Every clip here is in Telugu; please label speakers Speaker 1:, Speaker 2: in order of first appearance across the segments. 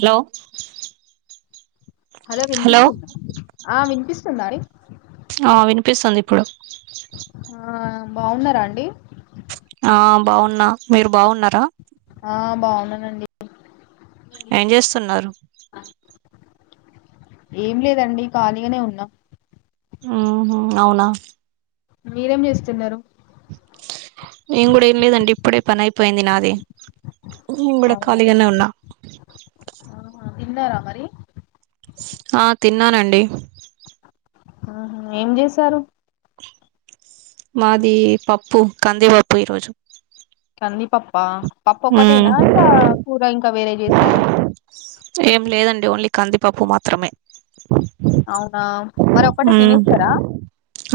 Speaker 1: హలో.
Speaker 2: హలో వినిపిస్తుందా ఆహ్ వినిపిస్తుందా అండి.
Speaker 1: ఆహ్ వినిపిస్తుంది ఇప్పుడు.
Speaker 2: ఆహ్ బాగున్నారా అండి.
Speaker 1: ఆహ్ బాగున్నా మీరు బాగున్నారా.
Speaker 2: ఆహ్ బాగున్నానండి.
Speaker 1: ఏం చేస్తున్నారు.
Speaker 2: ఏం లేదండి ఖాళీగానే ఉన్నా.
Speaker 1: ఉహు అవునా.
Speaker 2: మీరేం చేస్తున్నారు.
Speaker 1: నేను కూడా ఏం లేదండి ఇప్పుడే పనైపోయింది నాది ఉ కూడా
Speaker 2: అవునా
Speaker 1: కాలిగానే ఉన్నా.
Speaker 2: ఆహా తిన్నారా మరి.
Speaker 1: ఆహ్ తిన్నానండి.
Speaker 2: ఆహా ఏం చేసారు.
Speaker 1: మాది పప్పు కందిపప్పు ఈరోజు.
Speaker 2: కందిపప్ప పప్పు
Speaker 1: ఉమ్
Speaker 2: ఒక్కటేనా ఇంకా కూర ఇంకా వేరే చేసారా.
Speaker 1: ఏం లేదండి ఓన్లీ కందిపప్పు మాత్రమే.
Speaker 2: అవునా మరి ఒక్కటే
Speaker 1: ఉమ్
Speaker 2: తినేస్తారా.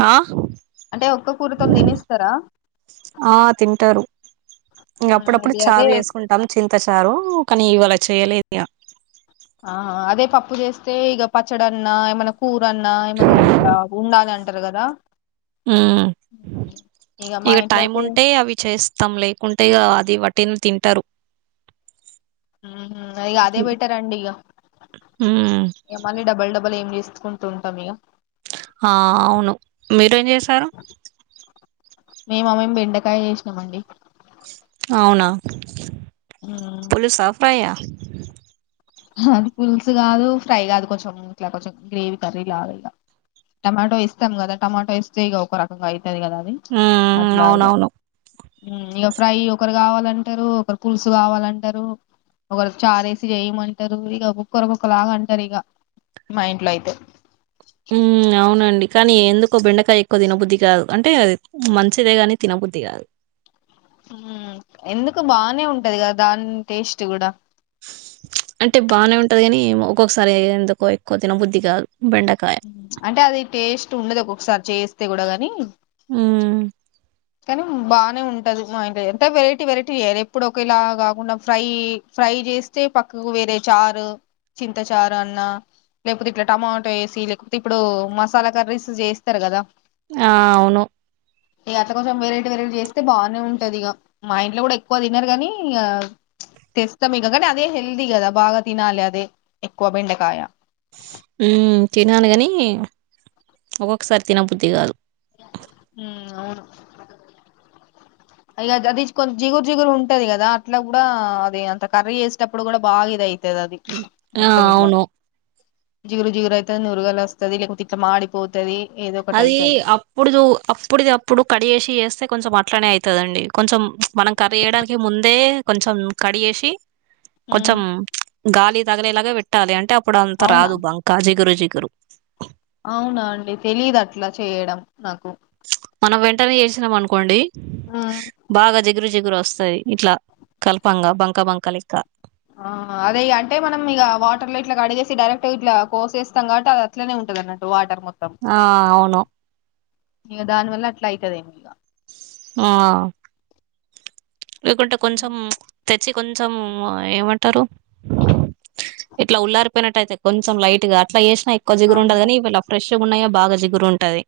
Speaker 1: ఆ
Speaker 2: అంటే ఒక్క కూరతోని తినేస్తారా.
Speaker 1: ఆహ్ తింటారు. ఇంక
Speaker 2: ఉమ్,
Speaker 1: అప్పుడప్పుడు
Speaker 2: ఇది అదే
Speaker 1: చారు చేసుకుంటాము చింత చారు కానీ ఇవాళ చేయలేదు ఇగ.
Speaker 2: ఆహ్ అదే పప్పు చేస్తే ఇగ పచ్చడన్న ఏమన్నా కూ. మన్న ఏమన్నా ఇట్లా ఉండాలి అంటారు కదా.
Speaker 1: ఉమ్
Speaker 2: మా
Speaker 1: ఇక
Speaker 2: ఇంట్లో
Speaker 1: టైం
Speaker 2: అయితే
Speaker 1: ఉంటే అవి చేస్తాం లేకుంటే ఇక అది వట్. ట్టిన్ తింటారు.
Speaker 2: ఉమ్ ఇగ అదే బెటర్ అండి ఇగ
Speaker 1: హ్మ్
Speaker 2: ఇగ మళ్లీ డబల్ డబల్ ఏం చేస్తా. చేసుకుంటూ ఉంటాం ఇగ.
Speaker 1: ఆహ్ అవును మీరేం చేశారు.
Speaker 2: మేమా మేం బెండకాయ చేసినాంమండి.
Speaker 1: అవునా పులుసా ఫ్రై ఆహ్.
Speaker 2: ఆహ్ అది పులుసు గాదు ఫ్రై గాదు. కొంచెం ఇట్లా కొంచెం గ్రేవీ కర్రీలాగా ఇగ. టమాటో ఎస్తాం గదా, టమాటో ఎస్తే ఇగ ఒక రకంగా అయి. ఉంటాది కదా అని
Speaker 1: హ్మ్.
Speaker 2: అట్లా ఇగ.
Speaker 1: అవునవును.
Speaker 2: ఉమ్ ఇగ ఫ్రై ఒకరు కావాలంటారు ఒకరు పులుసు కావాలంటారు. ఒక్కరు చారేసి జేయమంట్ అంటారు. ఇగ ఒక్కొక్కరు ఒక్కొక్కలాగా అంటారు. ఇగ మా ఇంట్లో అయితే.
Speaker 1: మ్మ్, అవునండి. కానీ ఎందుకో బెండకాయ ఎక్కువ తినబుద్ధి కాదు. అంటే అది మంచిదే గానీ, తినబు బుద్ది కాదు.
Speaker 2: ఉమ్ ఎందుకు బానే ఉంటది గదా దాని టేస్ట్ గూడా.
Speaker 1: ప్చ్ అంటే బానే ఉంటది గానీ ఒక్కొక్కసారి ఎందుకో ఎక్కువ తినబుద్ధి కాదు. బెండకాయ.
Speaker 2: ప్చ్ అంటే అది టేస్ట్ ఉండదు ఒక్కొక్కసారి చేస్తే గూడా గానీ.
Speaker 1: ఉమ్మ్.
Speaker 2: కానీ బానే ఉంటది. మా ఇంట్లో చే అంటే వెరైటీ వెరైటీ చేయాలి ఎప్పుడు ఒకేలాగా కాకుండా ఫ్రై ఫ్రై. ఇది చేస్తే పక్కకు వేరే చారు చింత చారు అన్నా. లేకపోతే ఇట్లా టమాటో ఏసి లేకపోతే ఇప్పుడు మసాలా కర్రీస్ చేస్తరు కదా.
Speaker 1: ఆహ్ అవును.
Speaker 2: ఇగ అట్. అత్త కోసం వెరైటి వెరైటి జేస్తే బానే ఉంటది. ఇగ మా ఇంట్లో గూడా ఎక్కువ తినారు గానీ. ఇగ తెస్తం ఇగా గానీ అదే హెల్దీ కదా బాగా తినాలి అదే ఎక్కువ బెండకాయ.
Speaker 1: ఉమ్ తినలే గానీ ఒక్కొక్కసారి తినబుద్ధి కాదు.
Speaker 2: ఉమ్ అవును. ఇగా గాదిచూకొని జిగురు జిగురు ఉంటది కదా అట్లా కూడా అది అంత కర్రీ చేసేటప్పుడు కూడా బాగా ఇదయ్యేది. ఇదైతది
Speaker 1: హ్మ్. ఆ!
Speaker 2: మొత్తం ఇట్లా.
Speaker 1: అవును.
Speaker 2: జిగురు జిగురు అయితది నురగలు వస్తాది. లేకపోతే ఇట్లా మాడిపోతది. ఏదో ఒకటి అయితది.
Speaker 1: ఇప్పుడుదు అప్పుడుదప్పుడు కడిగేసి చేస్తే కొంచెం అట్లనే అయితదండి కొంచం మనం కర్రీ చేయడానికి ముందు. ముందే కొంచెం కడిగేసి.
Speaker 2: ఉమ్
Speaker 1: కొంచెం గాలి తగిలేలాగా పెట్టాలి అంటే అప్పుడు అంత
Speaker 2: అవునా
Speaker 1: రాదు బంక, జిగురు జిగురు. కరు.
Speaker 2: అవునా అండి తెలీదు అట్లా చేయడం. నాకు
Speaker 1: మనం వెంటనే చేసినాం అనుకోండి బాగా జిగ్ జిగురు జిగురు వస్తాది ఇట్లా కలపంగా బంక బంక లెక్క.
Speaker 2: ఆహ్ అదే ఇగ అంటే మనం ఇగ వాటర్ లో ఇట్లా కడిగేసి డైరెక్ట్ ఇట్లా కోసేస్తాం గాబట్టి అది అట్లనే ఉం. To గానట్లు what.
Speaker 1: ఆహ్ అవును.
Speaker 2: ఇగ దాని వల్ల అట్లా అయితదేమో ఇగ.
Speaker 1: ఆహ్ లేకుంటే కొంచెం తెచ్. చీ కొంచెం ఏమంటారు. ఇట్లా ఉల్లారిపోయినట్టైతాయి. కొంచం లైట్ గా అట్లా జేసినా ఎక్కువ జిగురు
Speaker 2: ఆహా
Speaker 1: ఉండదుగానీ ఈవాళ ఫ్రెష్ ప్చ్. పచ్చగా ఉన్నాయే బాగా జిగురు ఉంటది.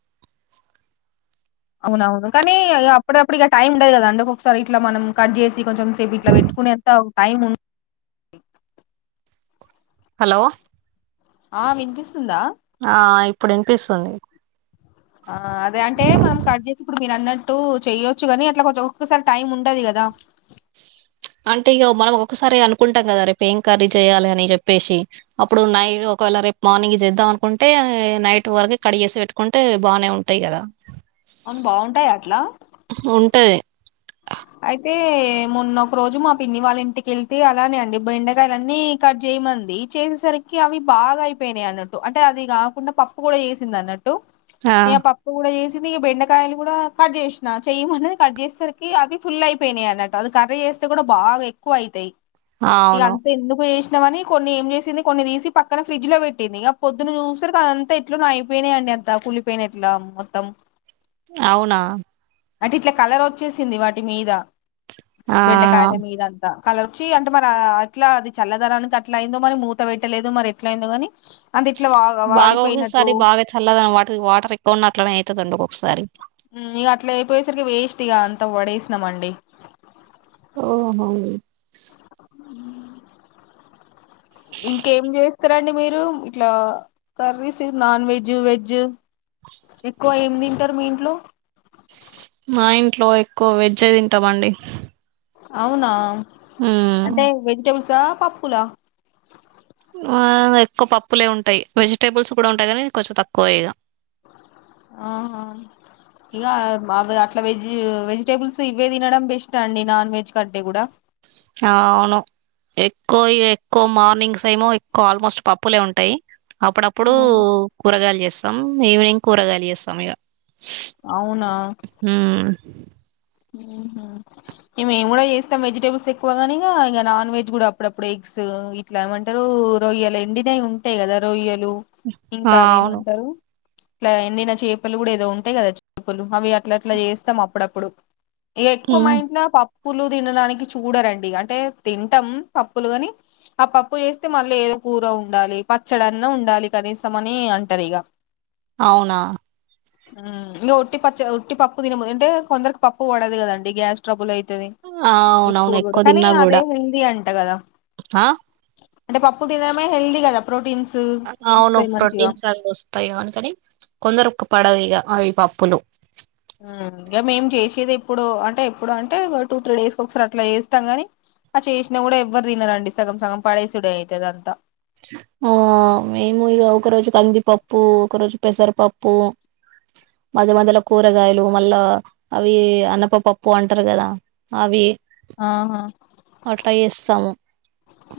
Speaker 2: అవును అవును కానీ ఇగ అప్పుడిదప్పుడు ఇక టైం ఉండదు కదా అండి ఒక్కొక్కసారి ఇట్లా మనం కట్ జేసు. ఇది కొంచం సేపు ఇట్లా పెట్టుకునేంత టైం ఉం.
Speaker 1: హలో.
Speaker 2: ఆ వినిపిస్
Speaker 1: ఆ ఇప్పుడు ఇనిపిస్తుంది.
Speaker 2: ఆ అదే అంటె, మనం కట్ జేసీ ఇప్పుడు మీరు అన్నట్ టు చెయ్యొచ్చు గని అట్ల కొంచం ఒక్కొక్కసారి టైం ఉండది కద
Speaker 1: అంటే ఇగ మనం ఒక్కొక్కసారి అనుకుంటం కద, రేపేం కర్రీ చేయ్యాలి అని చెప్పేసి, అప్పుడు నైట్ ఒక ఒకవేళ రేపు మార్నింగ్ చేద్దాం అనుకుంటే, నైట్ వరకు కడిగేసి వెట్టుకుంటే బానే ఉంటయి గదా.
Speaker 2: అవును బాగుంటయ అట్ల
Speaker 1: ఉంటది
Speaker 2: అయితే మొన్నొ ఒక రోజు మా పిన్ని వాళ్ళ ఇంటికెళ్తే అలానే అండి బెండకాయలన్ని కట్ జేయమంది చేసేసరికి అవి బాగ అయిపోయినాయి అన్నట్టు అంటె అది కాకుండ పప్పు కూడ చేసింది అన్నట్టు
Speaker 1: ఆ
Speaker 2: ఇగ పప్పు కూడ చేసింది ఇగ బెండకాయలు కూడ కట్ చేసిన చెయ్యి అన్నది కట్ చేసే సరికి అవి ఫుల్ అయిపోయినాయి అన్నట్టు అది కర్రీ చేస్తే కూడ బాగ ఎక్కువ అవుతయి ఇగ
Speaker 1: అవును
Speaker 2: అంత ఎందుకు చేశిన అని కొన్ని ఏం చేసింది కొన్ని తీసి పక్కన ఫ్రిడ్జ్ లో పెట్టింది ఇక పొద్దున్న చూసే సరికి అదంత ఎట్లనో అయిపోయినయండి. అంత కుళ్ళిపోయినట్ల మొత్తం
Speaker 1: అవున
Speaker 2: అంటే ఇట్ల కలర్ ఒచ్చేసింది వాటి మీద
Speaker 1: ఆ
Speaker 2: బెండకాయల మీద అంత కలర్చి అంటే మరి అట్ల అది చల్లదనానికి అట్ల అయిందో మరి మూత పెట్టలేదు మరి ఎట్ల అయిందో గని
Speaker 1: బాగ ఒకసారి బాగ చల్లదనం వాటర్ వాటర్ ఎక్కువ ఉన్న అట్లనే అయితదండి ఒక్కొక్కసారి
Speaker 2: ఉమ్ ఇగ అట్ల అయిపోయేసరికి వేస్ట్ ఇగ అంత పడేసినమండి
Speaker 1: ఊ హు
Speaker 2: ఇంకేం చేస్తరండి మీరు ఇట్ల కర్రీస్ నాన్ వెజ్, వెజ్ ఎక్కువ ఏమి తింటరు మీ ఇంట్లో
Speaker 1: మా ఇంట్లో ఎక్కువ వెజ్ తింటమండి
Speaker 2: అవునా అంటె వెజిటేబుల్సా? పప్పుల?
Speaker 1: ఆ ఎక్కువ పప్పులే ఉంటయి వెజిటేబుల్స్ కూడ ఉంటయి కాని కొంచెం తక్కువ ఇగ
Speaker 2: ఆహా ఇట్ల వెజ్ వెజిటేబుల్స్ ఇవే తినడం బెస్ట్ అండి నాన్ వెజ్ కంటే కూడ
Speaker 1: ఆ అవును ఎక్కువ ఎక్కువ మార్నింగ్స్ ఏమో ఎక్కువ ఆల్మోస్ట్ పప్పులె ఉంటయి అప్పుడప్పుడు
Speaker 2: ఉమ్.
Speaker 1: కూరగాయలు చేస్తం ఈవినింగ్ కూరగాయలు చేస్తం ఇగ
Speaker 2: అవున ఊ హుమ్మ్ మేము కూడ చేస్తం వెజిటబుల్స్ ఎక్కువ గాని ఇగ నాన్ వెజ్ కూడ అప్పుడప్పుడు ఎగ్స్ ఇట్ల ఏమంటరు రొయ్యలు ఎండినవి ఉంటయి కద రొయ్యల్ లు ఇంక
Speaker 1: ఆ
Speaker 2: అవి
Speaker 1: అవును
Speaker 2: ఏమంటరు ఇట్ల ఎండిన చేపలు కూడ ఏదో ఉంటయి కద చేపలు అవి అట్ల అట్ల చేస్తం అప్పుడప్పుడు ఎక్కువ మా
Speaker 1: ఉమ్,
Speaker 2: ఇంట్లో పప్పులు తినడానికి చూడరండి అంటె తింటం పప్పులు గని ఆ పప్పు చేస్తే మళ్ళీ ఏదో కూర ఉండాలి పచ్చడన్న ఉండాలి కనీసం అని అంటరు ఇగ
Speaker 1: అవునా
Speaker 2: ఇంక ఉట్టి పచ్ ఉట్టి పప్పు తిన అంటె కొందరికి పప్పు పడదు కదండి గ్యాస్ ట్రబుల్ అయి అది
Speaker 1: ఆ,
Speaker 2: ఎక్కువ
Speaker 1: అవునవును
Speaker 2: కూడ కానీ
Speaker 1: తిన్నా
Speaker 2: అదే
Speaker 1: కూడా
Speaker 2: హిందీ అంట కద
Speaker 1: ఆ
Speaker 2: అంటె పప్పు తినడమే హెల్దీ కద ప్రోట్
Speaker 1: అవును ప్రోటీన్స్ అవి వస్తయి అందుకని కొందరుకు పడదు ఇగ అవి పప్పులు
Speaker 2: ఉమ్ ఇగ మేం చేసేది ఎప్పుడో అంటె ఎప్పుడు అంటె ఒక టూ త్రీ డేస్కి ఒకసారి అట్ల చేస్తం గాని ఆ చేసిన కూడ ఎవ్వరు తిననరండి సగం సగం పడేసుడె అయితది అంత
Speaker 1: ఆ మేము ఇగ ఒక రోజు కందిపప్పు ఒక రోజు పెసరపప్ పో మధ్య మధ్యల కూరగాయలు మళ్ళా అవి అన్నపపప్పు అంటరు గదా అవి
Speaker 2: ఆహా
Speaker 1: అట్ల ఏస్తాము.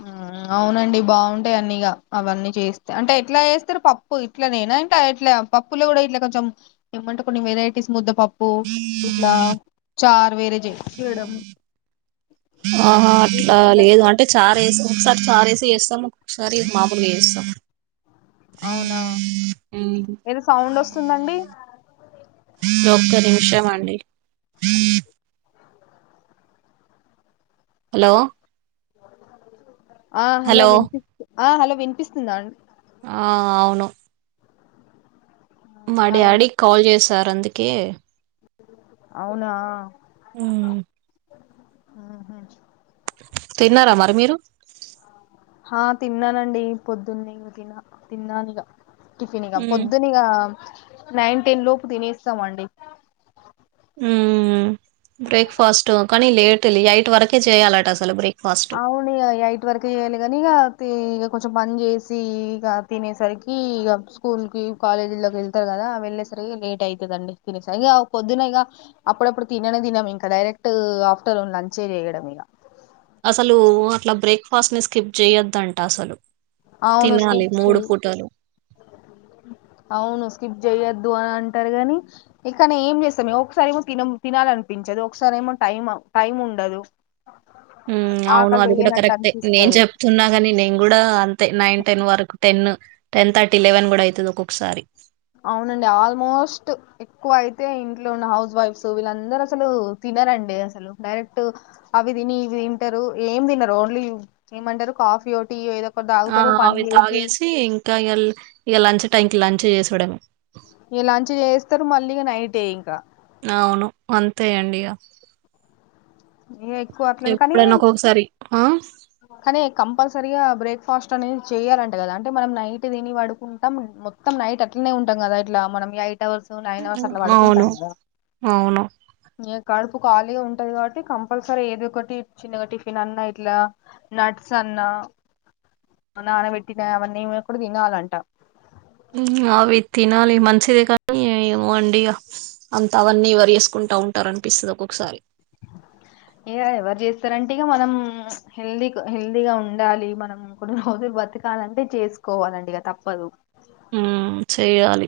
Speaker 2: ఆ అవునండి బాగుంటయి అన్నిగ అవన్నీ చేస్తే అంటే ఎట్లా చేస్తారు పప్పు ఇట్ల నేనా ఇంకా ఎట్ల పప్పులో గుడా ఇట్ల కొంచం ఏమంటే కొన్ని వెరైటీస్ ముద్ద పప్ పూ ఇట్లా చార్ వేరే చే చేయడం
Speaker 1: ఆహా
Speaker 2: అది ఇది
Speaker 1: అట్లా
Speaker 2: అంటారు
Speaker 1: లేదు
Speaker 2: కదా
Speaker 1: అంటే చార్ ఏస్ ఒకసార్ చారేసి చేస్తాం ఒక్కొక్కసారి మామూల్గ ఏస్తాం.
Speaker 2: అవునా ఏదో సౌండ్ వస్తుందండి?
Speaker 1: ఒక్క నిమిషమండి హలో!
Speaker 2: ఆ హలో విన్పిస్ ఆ హలో విన్పిస్తుందా అం
Speaker 1: ఆ అవును మా డాడీ
Speaker 2: అదేదో
Speaker 1: కాల్ చేసార్ అందుకే
Speaker 2: అవునా ఆహ
Speaker 1: తిన్నరా మరి మీరు
Speaker 2: ఆ తిన్ననండి పొద్దున్నే ఇంగ తిన్న తిన్నానిగ టిఫిన్ ఇగ పొద్దునిగా నైన్ టెన్ లోపు తినేస్తమండి.
Speaker 1: ఉమ్ బ్రేక్ఫాస్ట్ కనీ లేట్ ఎయిట్ వరకే చేయాలట అసలు బ్రేక్
Speaker 2: అవునిగ ఎయిట్ వరకే చేయాలి గని ఇగ తీ కొంచం పన్ చేసి ఇగ తినేసరికి ఇగ స్కూల్కి, కాలేజ్లక్ వెళ్తారు కదా వెళ్ళే సరికి లేట్ అయితదండి తినేసరికి ఇగ పొద్దున్న ఇగ అప్పుడప్పుడు తిననే తినము ఇంకా డైరెక్ట్ ఆఫ్టర్ లంచే చేయడం ఇగ
Speaker 1: అసలు అట్ల బ్రేక్ఫాస్ట్ని స్కిప్ చేయద్దంట అసలు
Speaker 2: అవును
Speaker 1: తినాలి
Speaker 2: స్కిప్
Speaker 1: మూడు
Speaker 2: చెయ్
Speaker 1: పూటలు.
Speaker 2: [unintelligible] అవును స్కిప్ చెయద్దు అన్ అంటర్ గని ఇంక నేం చేస్తాంమే ఒకసార్ ఏమో తినం తినాల్ లన్పించదు ఒక్సార్ ఏమో టైం టైం ఉండదు. ఆ
Speaker 1: హ్మ్. అవును అది కూడా కరెక్టే నేన్ చెప్తున్నా గని నేను గుడా అంతే నైన్ టెన్ వరకు టెన్ టెన్ థర్టీ లెవెన్ గుడా అయితది ఒక్కొక్సారి
Speaker 2: అవునండి ఆల్మోస్ట్ ఎక్కువ అయితే ఇంట్లో ఉన్న హౌస్ వైఫ్స్ వీళ్ళందర్ అసలు తి తినరండి అసలు డైరెక్ట్ అవి తిని ఇవి తింటరు ఏ తినరు ఓన్లీ ఏమంటరు కా కాఫియో, టీయే ఏదో ఒకటి
Speaker 1: ఆ
Speaker 2: తాగుతారు పని
Speaker 1: అవి
Speaker 2: చేసి
Speaker 1: తాగేసి ఇంకా ఎల్ ఇగ లంచ్ టైంకిి లంచ్ చేసడమే
Speaker 2: స్తరు మళ్ళీ నైటే ఇంకా
Speaker 1: అవును అంతే అండి ఇగ
Speaker 2: ఏయ్
Speaker 1: ఎప్పుడైనా ఒక్కొక్సారి
Speaker 2: కనీ కంపల్సరిగా బ్రేక్ఫాస్ట్ అనేది చేయరంటే కదా అంటే మనం నైట్ తిని పడుకుంటాం మొ మొత్తం నైట్ అట్లనే ఉంటం కదా ఇట్లా మనం eight eight hours, nine hours అట్ల
Speaker 1: అవును.
Speaker 2: పడుకుంటం కదా
Speaker 1: అవును.
Speaker 2: కడుపు ఖాళీగా ఉంటది కాబట్టి కంపల్సరీ ఏదో ఒకటి చిన్నగా టిఫిన్ అన్నా ఇట్లా నట్స్ అన్నా నాన పెట్టినవన్నీ మేం ఇప్పుడు తినాలంట
Speaker 1: ఆవితినాలి మంచిది కానీ ఎమో అండి గా అంత అవన్నీ వరి వేసుకుంటా ఉంటారు అనిపిస్తుంది ఒక్కొక్కసారి
Speaker 2: ఇగ ఎవరు చేస్తారంటే ఇగ మనం హెల్దీ హెల్దీగా ఉండాలి మనం కూడా రోజు బతకాలంటే చేసుకోవాలండి ఇగ తప్పదు
Speaker 1: ఉ చెయాలి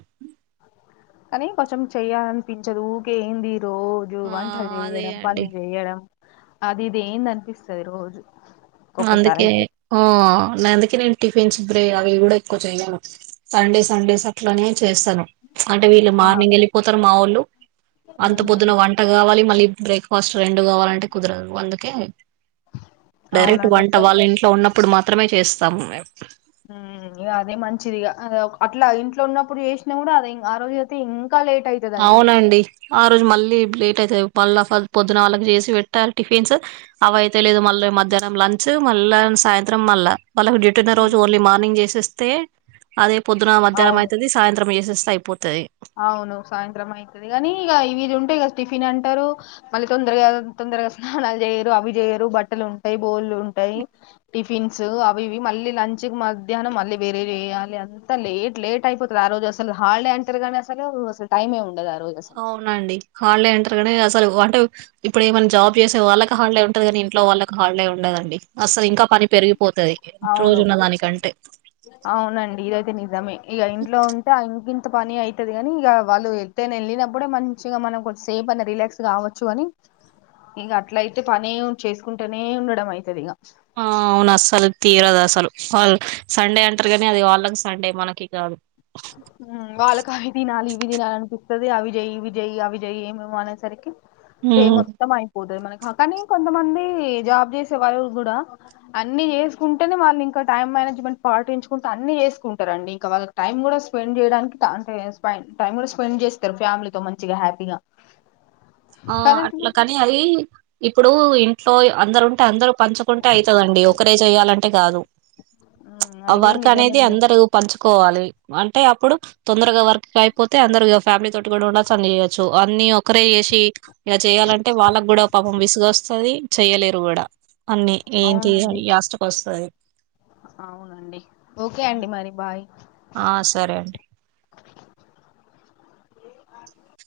Speaker 2: కానీ కొంచెం చెయ్యాలనిపించదు ఊకే ఏంది రోజు
Speaker 1: ఆ!
Speaker 2: వంట
Speaker 1: అదే
Speaker 2: చేయడం
Speaker 1: అండి.
Speaker 2: పనులు చేయడం అది ఇది ఏందనిపిస్తది రోజు ఒక్కొక్కసారి
Speaker 1: అందుకే
Speaker 2: అయితే
Speaker 1: ఆ అందుకే నేను టిఫిన్ శుబ్రె అవి కూడా ఎక్కువ చేయను సండే సండేస్ అట్లనే చేస్తాను అంటే వీళ్ళు
Speaker 2: ఆ
Speaker 1: మార్నింగ్ ఎళ్ళిపోతారు మా వాళ్ళు అంత
Speaker 2: మ్హూ.
Speaker 1: పొద్దున వంట గావాలి మలి బ్రేక్ఫాస్ట్ రెండు కావాలంటే కుదరదు అందుకే డైరెక్ట్
Speaker 2: అవునండి
Speaker 1: వంట
Speaker 2: అట్లయితే
Speaker 1: వాళ్ళ ఇంట్లో ఉన్నప్పుడు మాత్రమే చేస్తాము మేము
Speaker 2: ఇగ అదే మంచిదిగా అట్లా ఇంట్లో ఉన్నప్పుడు చేసినా కూడా అదే ఆ రోజు అయితే ఇం
Speaker 1: అవునండి ఆ రోజు మళ్ళీ లేట్ అయితాయి మళ్ళీ పొద్దున వాళ్ళకి చేసి పెట్టాలి టిఫిన్స్ అవైతయో లేదు మళ్ళీ మధ్యాహ్నం లంచ్ మళ్ళా సాయంత్రం మల్ల వాళ్ళకి డ్యూటీ ఉన్న రోజు
Speaker 2: హ్మ్
Speaker 1: ఓన్లీ మార్నింగ్ చేసేస్తే అదే పొద్దున్న మధ్యాహ్నం
Speaker 2: అవును
Speaker 1: అయితది సాయంత్రం చేసేస్ అయిపోతది
Speaker 2: అవును సాయంత్రం అయితది గాని ఇగ ఇవిది ఉంటయ్ ఇగ టిఫిన్ అంటారు మళ్ళీ తొందరగా తొందరగా స్నానాలు చేయరు అవి చేయరు బట్టలు ఉంటాయి బోల్లు ఉంటాయి టిఫిన్స్ అవి ఇవి మళ్ళీ లంచ్ మధ్యాహ్ం మళ్ళీ వేరే వయాలింతా లేట్ లేట్ అయిపోతుంది ఆ రోజు అసలు హాలీడే అంటారు కానీసలు టైమే ఉన్
Speaker 1: అవునండి హాలీడే అంటరు గని అసలు అంటే ఇప్పుడు ఏమైనా జాబ్ చేసే వాళ్ళకి హాలిడే ఉంటది గాని ఇంట్లో వాళ్ళకి హాలిడే ఉండదండి అసలు ఇంకా పని పెరిగి
Speaker 2: అవును అవునండి ఇదైతే నిజమే ఇగ ఇంట్లో ఉంటే ఆ ఇంకి త్త పని అయితుది గని ఇగ వాళ్ళు వెళ్తేనే వెళ్ళినప్పుడే మంచిగా మనం కొంచం సేఫ్ అని రిలాక్స్ కావచ్చు గని ఇంగ అట్ల అయితే పని చేసుకుంటేనే ఉండడం అయితది ఇగ
Speaker 1: ఆ అవును అస్సలు తీరదసలు వాళ్ళ సండే అంటరు కానీ అది వాళ్ళకి సండే మనకి కాదు
Speaker 2: వాళ్ళకి అవి తినాలి ఇవి తినాలి అనిపిస్తది అవి జెయ్యి ఇవి జెయ్యి అవి జెయ్యి ఏమేమో అనేసరికి డే
Speaker 1: హ్మ్.
Speaker 2: మొత్తం అయిపోదది మనకి కానీ కొంతమంది జాబ్ చేసే వాళ్ళ కూడా అన్ని చేసుకుంటేనే వాళ్ళు ఇంకా టైం మేనేజ్మెంట్ పాటించుకుంటే అన్ని చేసుకుంటారండి ఇంక వాళ్ళకి టైం కూడా స్పెండ్ చేయడానికి టైం కూడా స్పెండ్ చేస్తారు ఫ్యామిలీతో మంచిగా హ్యాపీగా
Speaker 1: ఆ
Speaker 2: కరెక్ట్గా
Speaker 1: అట్లా కని అది ఇప్పుడు ఇంట్లో అందరు ఉంటే అందరు పంచుకుంటే అయితదండి ఒకరే చెయాలంటే కాదు ఆ
Speaker 2: అది కూడా
Speaker 1: వర్క్
Speaker 2: నిజమే
Speaker 1: అనేది
Speaker 2: అండి
Speaker 1: అందరు పంచుకోవాలి అంటే అప్పుడు తొందరగా వర్క్ అయిపోతే అందరు ఫ్యామిలీ తోటి కూడా ఉండాల్సి అని చేయచ్చు అన్ని ఒకరే చేసి ఇలా చెయాలంటే వాళ్ళకు కూడా పాపం విసుగస్తుది చెయలేరు కూడా అన్నీ ఏంటి
Speaker 2: అవునండి
Speaker 1: యాస్ట్కొస్తది
Speaker 2: అవునండి ఓకే అండి మరి బాయ్
Speaker 1: ఆ సరే అండి